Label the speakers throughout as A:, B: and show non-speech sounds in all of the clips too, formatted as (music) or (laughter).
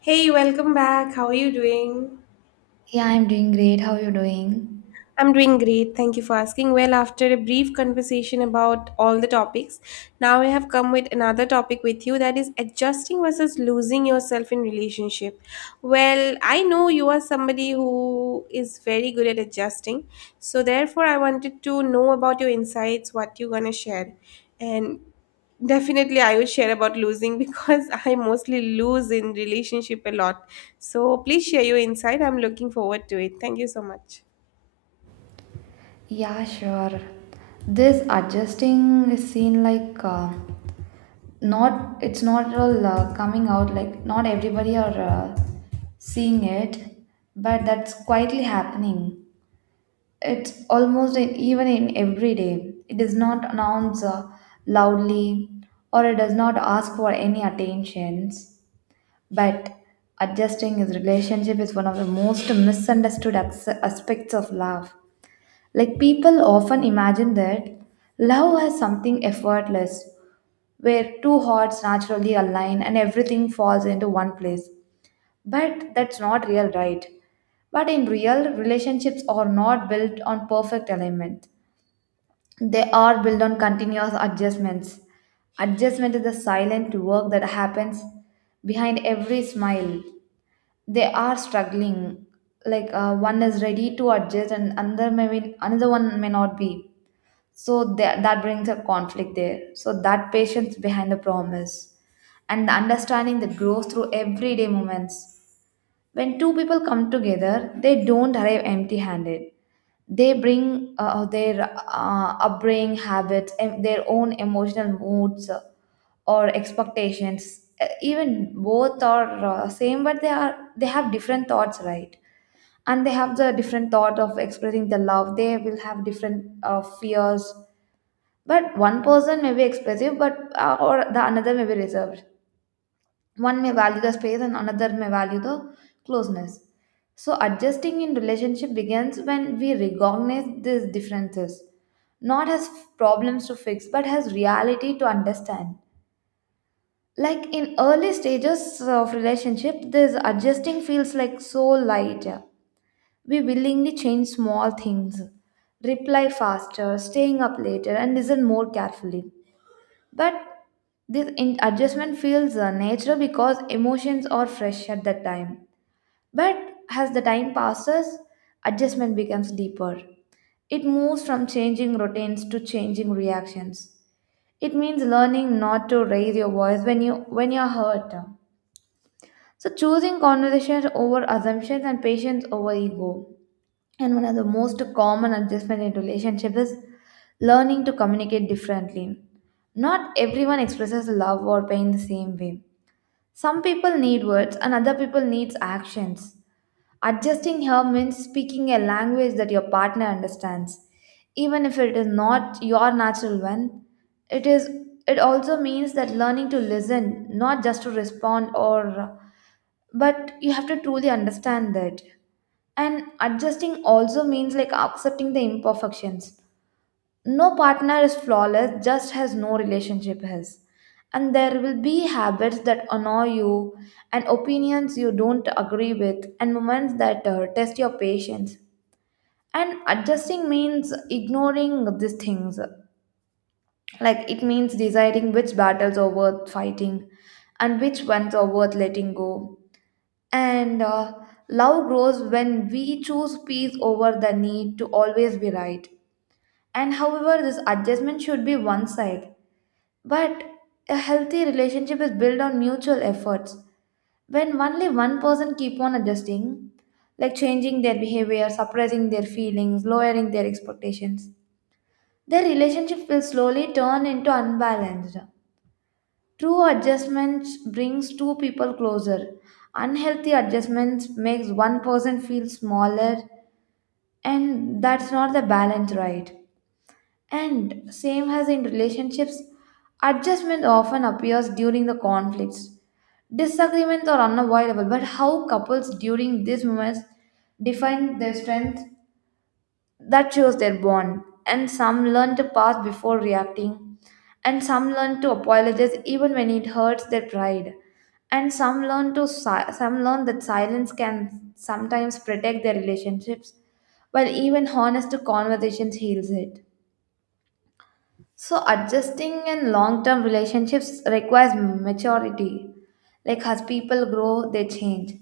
A: Hey, welcome back. How are you doing?
B: Yeah, I'm doing great. How are you doing?
A: I'm doing great. Thank you for asking. Well, after a brief conversation about all the topics, now I have come with another topic with you that is adjusting versus losing yourself in relationship. Well, I know you are somebody who is very good at adjusting. So therefore, I wanted to know about your insights, what you're going to share. And definitely I will share about losing (laughs) because I mostly lose in relationship a lot. So please share your insight. I'm looking forward to it. Thank you so much.
B: Yeah, sure. This adjusting is seen like not, it's not all coming out, like not everybody are seeing it, but that's quietly happening. It's almost in, even in every day. It does not announce loudly or it does not ask for any attentions, but adjusting his relationship is one of the most misunderstood aspects of love. Like people often imagine that love has something effortless, where two hearts naturally align and everything falls into one place. But that's not real, right? But in real, relationships are not built on perfect alignment. They are built on continuous adjustments. Adjustment is the silent work that happens behind every smile. They are struggling. Like one is ready to adjust, and another one may not be, so that brings a conflict there, so that patience behind the promise and the understanding that grows through everyday moments. When two people come together, they don't arrive empty handed. They bring their upbringing, habits, and their own emotional moods, or expectations. Even both are same, but they are they have different thoughts, right? And they have the different thought of expressing the love. They will have different fears, but one person may be expressive, but or the another may be reserved. One may value the space, and another may value the closeness. So adjusting in relationship begins when we recognize these differences, not as problems to fix, but as reality to understand. Like in early stages of relationship, this adjusting feels like so light. We willingly change small things, reply faster, staying up later, and listen more carefully. But this adjustment feels natural because emotions are fresh at that time. But as the time passes, adjustment becomes deeper. It moves from changing routines to changing reactions. It means learning not to raise your voice when you when you're hurt. So choosing conversations over assumptions and patience over ego. And one of the most common adjustment in relationship is learning to communicate differently. Not everyone expresses love or pain the same way. Some people need words and other people needs actions. Adjusting here means speaking a language that your partner understands. Even if it is not your natural one, it is it also means that learning to listen, not just to respond, or but you have to truly understand that. And adjusting also means like accepting the imperfections. No partner is flawless, just as no relationship is. And there will be habits that annoy you and opinions you don't agree with and moments that test your patience. And adjusting means ignoring these things. Like it means deciding which battles are worth fighting and which ones are worth letting go. And love grows when we choose peace over the need to always be right. And however, this adjustment should be one side. But a healthy relationship is built on mutual efforts. When only one person keep on adjusting, like changing their behavior, suppressing their feelings, lowering their expectations, their relationship will slowly turn into unbalanced. True adjustments brings two people closer. Unhealthy adjustments makes one person feel smaller, and that's not the balance, right? And same as in relationships, adjustment often appears during the conflicts. Disagreements are unavoidable, but how couples during these moments define their strength, that shows their bond. And some learn to pause before reacting, and some learn to apologize even when it hurts their pride, and some learn to some learn that silence can sometimes protect their relationships, while even honest conversations heals it. So adjusting in long term relationships requires maturity. Like as people grow, they change.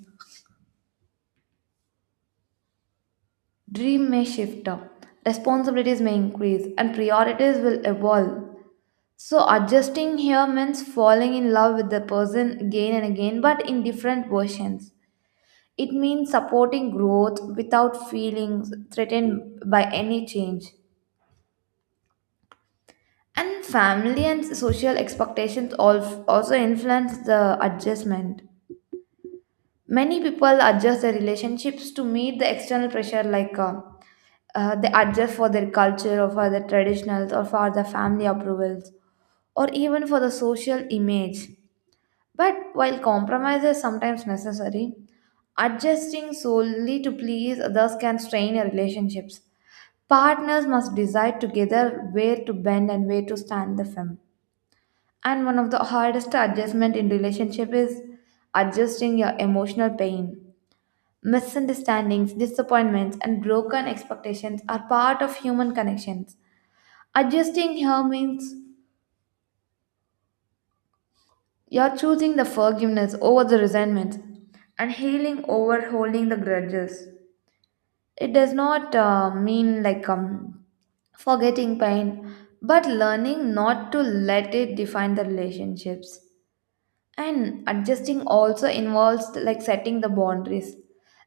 B: Dream may shift, responsibilities may increase, and priorities will evolve. So, adjusting here means falling in love with the person again and again, but in different versions. It means supporting growth without feeling threatened by any change. And family and social expectations also influence the adjustment. Many people adjust their relationships to meet the external pressure, like they adjust for their culture or for their traditionals or for the family approvals or even for the social image. But while compromise is sometimes necessary, adjusting solely to please others can strain your relationships. Partners must decide together where to bend and where to stand the firm. And one of the hardest adjustment in relationship is adjusting your emotional pain. Misunderstandings, disappointments, and broken expectations are part of human connections. Adjusting here means you're choosing the forgiveness over the resentment and healing over holding the grudges. It does not mean like forgetting pain, but learning not to let it define the relationships. And adjusting also involves like setting the boundaries.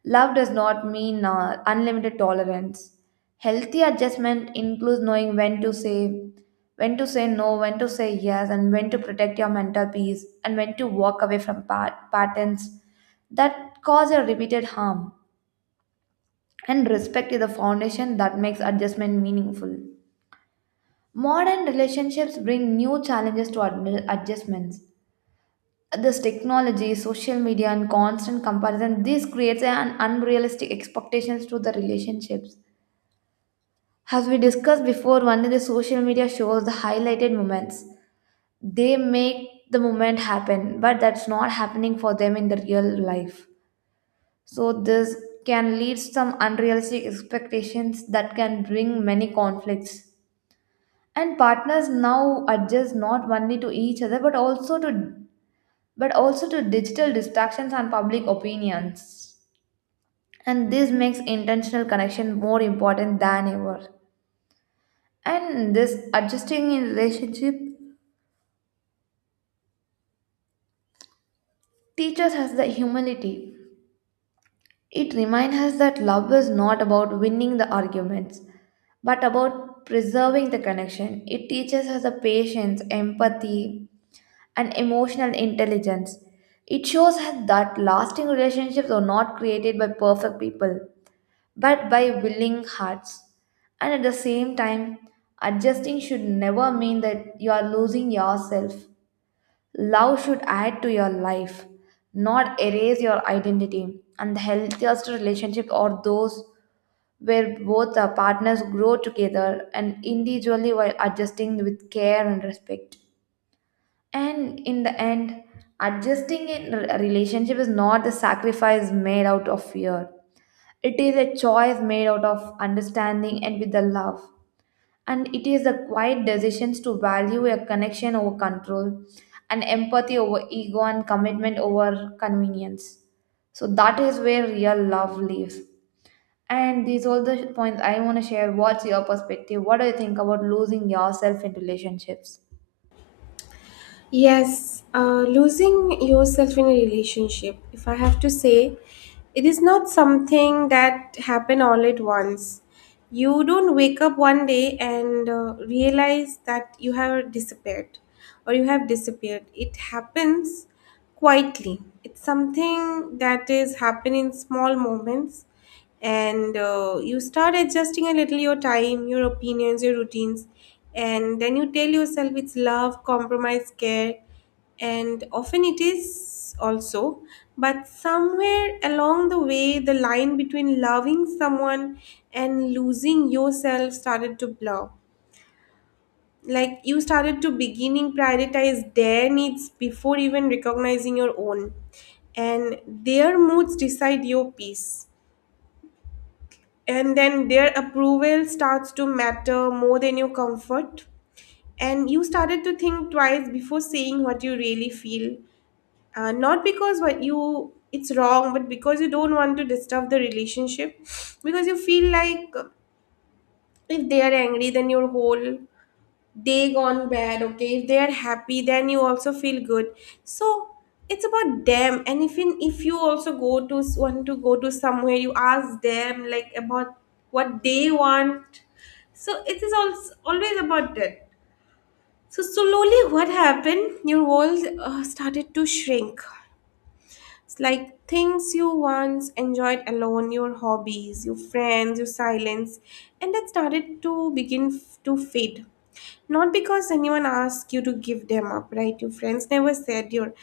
B: Love does not mean unlimited tolerance. Healthy adjustment includes knowing when to say no, when to say yes, and when to protect your mental peace, and when to walk away from patterns that cause a repeated harm. And respect is the foundation that makes adjustment meaningful. Modern relationships bring new challenges to adjustments. This technology, social media, and constant comparison, this creates an unrealistic expectations to the relationships. As we discussed before, only the social media shows the highlighted moments. They make the moment happen, but that's not happening for them in the real life. So this can lead some unrealistic expectations that can bring many conflicts. And partners now adjust not only to each other, but also to digital distractions and public opinions. And this makes intentional connection more important than ever. And this adjusting in relationship teaches us the humility. It reminds us that love is not about winning the arguments, but about preserving the connection. It teaches us the patience, empathy, and emotional intelligence. It shows us that lasting relationships are not created by perfect people, but by willing hearts. And at the same time, adjusting should never mean that you are losing yourself. Love should add to your life, not erase your identity. And the healthiest relationships are those where both the partners grow together and individually while adjusting with care and respect. And in the end, adjusting in a relationship is not a sacrifice made out of fear. It is a choice made out of understanding and with the love. And it is the quiet decisions to value a connection over control, and empathy over ego, and commitment over convenience. So that is where real love lives. And these all the points I want to share. What's your perspective? What do you think about losing yourself in relationships?
A: Yes, losing yourself in a relationship, if I have to say, it is not something that happen all at once. You don't wake up one day and realize that you have disappeared or you have disappeared. It happens quietly. It's something that is happen in small moments and you start adjusting a little, your time, your opinions, your routines, and then you tell yourself it's love, compromise, care, and often it is also, but somewhere along the way the line between loving someone and losing yourself started to blur. Like, you started to beginning prioritize their needs before even recognizing your own, and their moods decide your peace, and then their approval starts to matter more than your comfort, and you started to think twice before saying what you really feel, not because what you it's wrong, but because you don't want to disturb the relationship, because you feel like, if they are angry then your whole, they gone bad. Okay, if they are happy then you also feel good. So it's about them. And if in, if you also go to want to go to somewhere you ask them, like, about what they want. So it is also always about that. So slowly what happened, your world started to shrink. It's like things you once enjoyed alone, your hobbies, your friends, your silence, and that started to begin to fade, not because anyone asked you to give them up, right? Your friends never said, your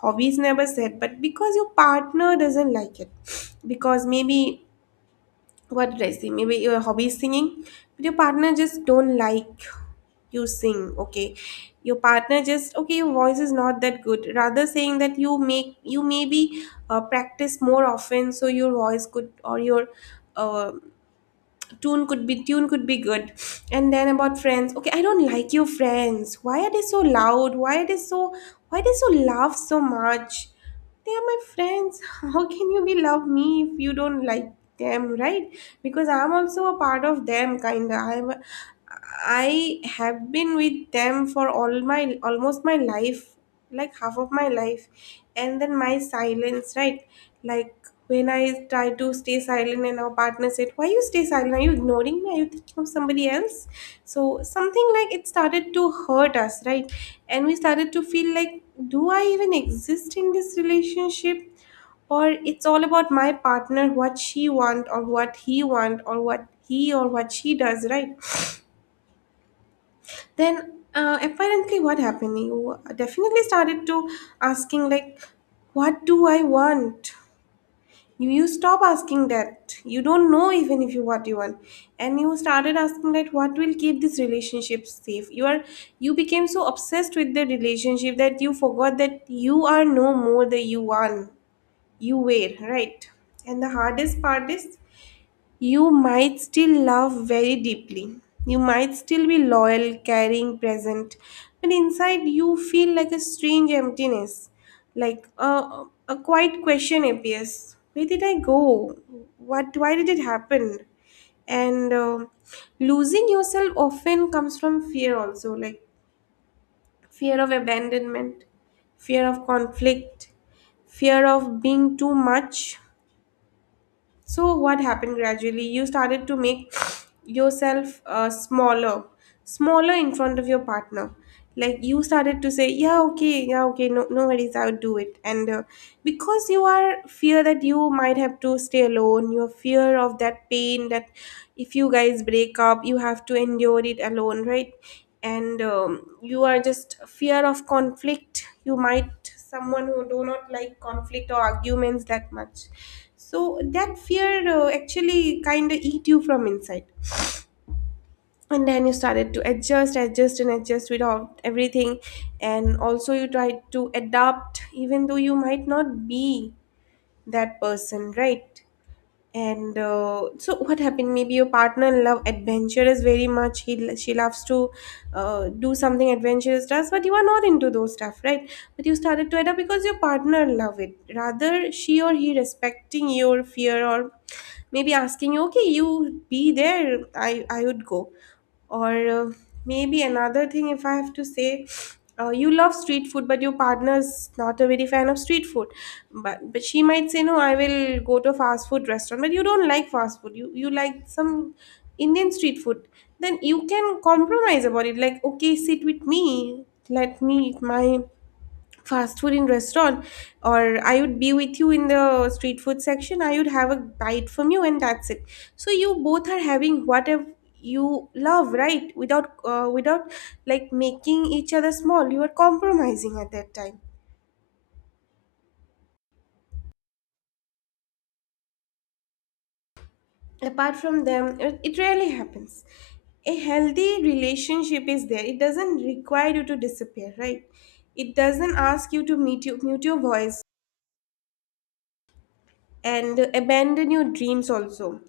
A: hobbies never said, but because your partner doesn't like it. (sniffs) Because maybe, what did I say? Maybe your hobby is singing, but your partner just don't like you sing, okay? Your partner just, okay, your voice is not that good. Rather saying that you make, you maybe practice more often so your voice could, or your uh, tune could be, tune could be good. And then about friends, okay, I don't like your friends, why are they so loud, why are they so, why they so laugh so much? They are my friends. (laughs) How can you be love me if you don't like them, right? Because I'm also a part of them, kinda. I have been with them for all my, almost my life, like half of my life. And then my silence, right? Like, when I try to stay silent and our partner said, why you stay silent? Are you ignoring me? Are you thinking of somebody else? So something like it started to hurt us, right? And we started to feel like, do I even exist in this relationship? Or it's all about my partner, what she want or what he want or what he or what she does, right? Then apparently what happened? You definitely started to asking like, what do I want? You stop asking that. You don't know even if you what you want. And you started asking that what will keep this relationship safe. You are, you became so obsessed with the relationship that you forgot that you are no more the you one. You were, right? And the hardest part is, you might still love very deeply. You might still be loyal, caring, present, but inside you feel like a strange emptiness. Like a quiet question appears, where did I go? What? Why did it happen? And losing yourself often comes from fear also, like fear of abandonment, fear of conflict, fear of being too much. So, what happened gradually? You started to make (sniffs) yourself smaller, smaller in front of your partner. Like you started to say, "Yeah, okay, yeah, okay, no, no worries, I'll do it." And because you are fear that you might have to stay alone, your fear of that pain that if you guys break up, you have to endure it alone, right? And you are just fear of conflict. You might someone who do not like conflict or arguments that much. So that fear actually kind of eat you from inside, and then you started to adjust and adjust with all, everything. And also you tried to adapt even though you might not be that person, right? and so, what happened? Maybe your partner love adventure is very much. He, she loves to do something adventurous does, but you are not into those stuff, right? But you started to adapt because your partner love it. Rather, she or he respecting your fear, or maybe asking you, okay, you be there. I would go. Or maybe another thing, if I have to say, you love street food but your partner's not a very fan of street food, but she might say no, I will go to a fast food restaurant, but you don't like fast food, you like some Indian street food. Then you can compromise about it, like okay, sit with me, let me eat my fast food in restaurant, or I would be with you in the street food section, I would have a bite from you, and that's it. So you both are having whatever you love, right? Without without like making each other small, you are compromising at that time. Apart from them, it rarely happens. A healthy relationship is there, it doesn't require you to disappear, right? It doesn't ask you to mute, you, mute your voice, and abandon your dreams also,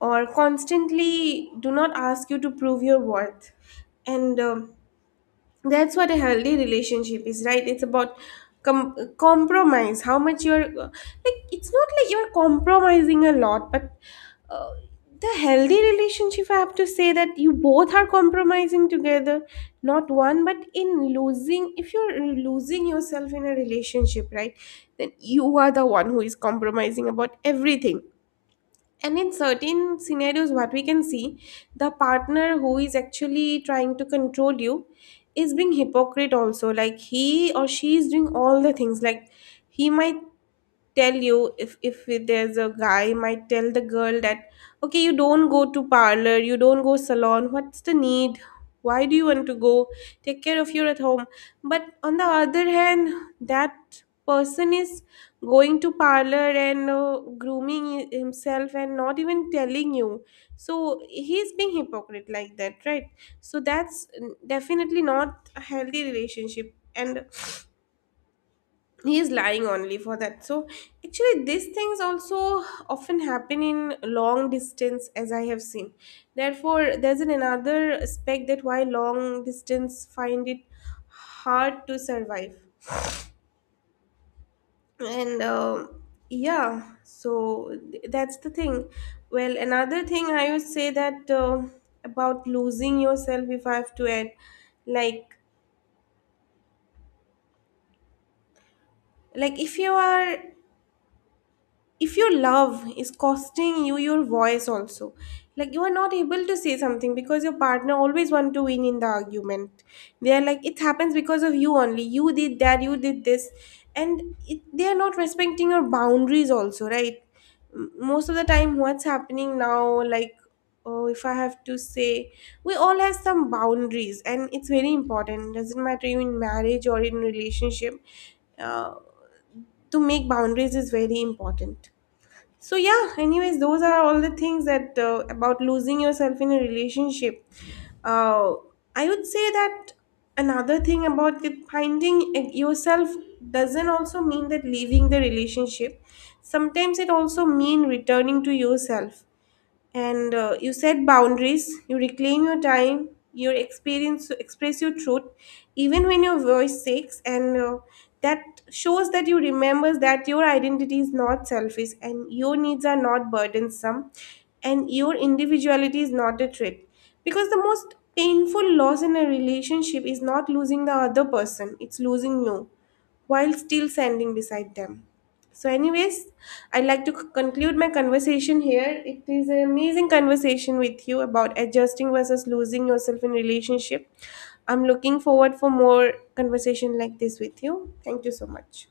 A: or constantly do not ask you to prove your worth. And that's what a healthy relationship is, right? It's about compromise. How much you're like, it's not like you're compromising a lot, but uh, the healthy relationship, I have to say, that you both are compromising together, not one, but in losing, if you're losing yourself in a relationship, right, then you are the one who is compromising about everything. And in certain scenarios, what we can see, the partner who is actually trying to control you is being hypocrite also. Like he or she is doing all the things. Like he might tell you, if there's a guy might tell the girl that, okay, you don't go to parlor, you don't go salon, what's the need, why do you want to go, take care of you at home. But on the other hand, that person is going to parlor and grooming himself and not even telling you. So he's being hypocrite like that, right? So that's, definitely not a healthy relationship, and he is lying only for that. So actually these things also often happen in long distance, as I have seen. Therefore there's an another aspect, that why long distance find it hard to survive. And yeah, so that's the thing. Well, another thing I would say, that about losing yourself, if I have to add, like like if you are, if your love is costing you your voice also, like you are not able to say something because your partner always want to win in the argument. They are like, it happens because of you, only you did that, you did this, and it, they are not respecting your boundaries also, right? Most of the time what's happening now, like, oh, if I have to say, we all have some boundaries, and it's very important, doesn't matter you in marriage or in relationship, uh, to make boundaries is very important. So yeah, anyways, those are all the things that, about losing yourself in a relationship. uh, I would say that, another thing about it, finding yourself doesn't also mean that leaving the relationship. Sometimes it also mean returning to yourself. And you set boundaries, you reclaim your time, your experience, express your truth, even when your voice shakes, and that shows that you remember that your identity is not selfish, and your needs are not burdensome, and your individuality is not a threat. Because the most painful loss in a relationship is not losing the other person, it's losing you while still standing beside them. So, anyways, I'd like to conclude my conversation here. It is an amazing conversation with you about adjusting versus losing yourself in relationship. I'm looking forward for more conversation like this with you. Thank you so much.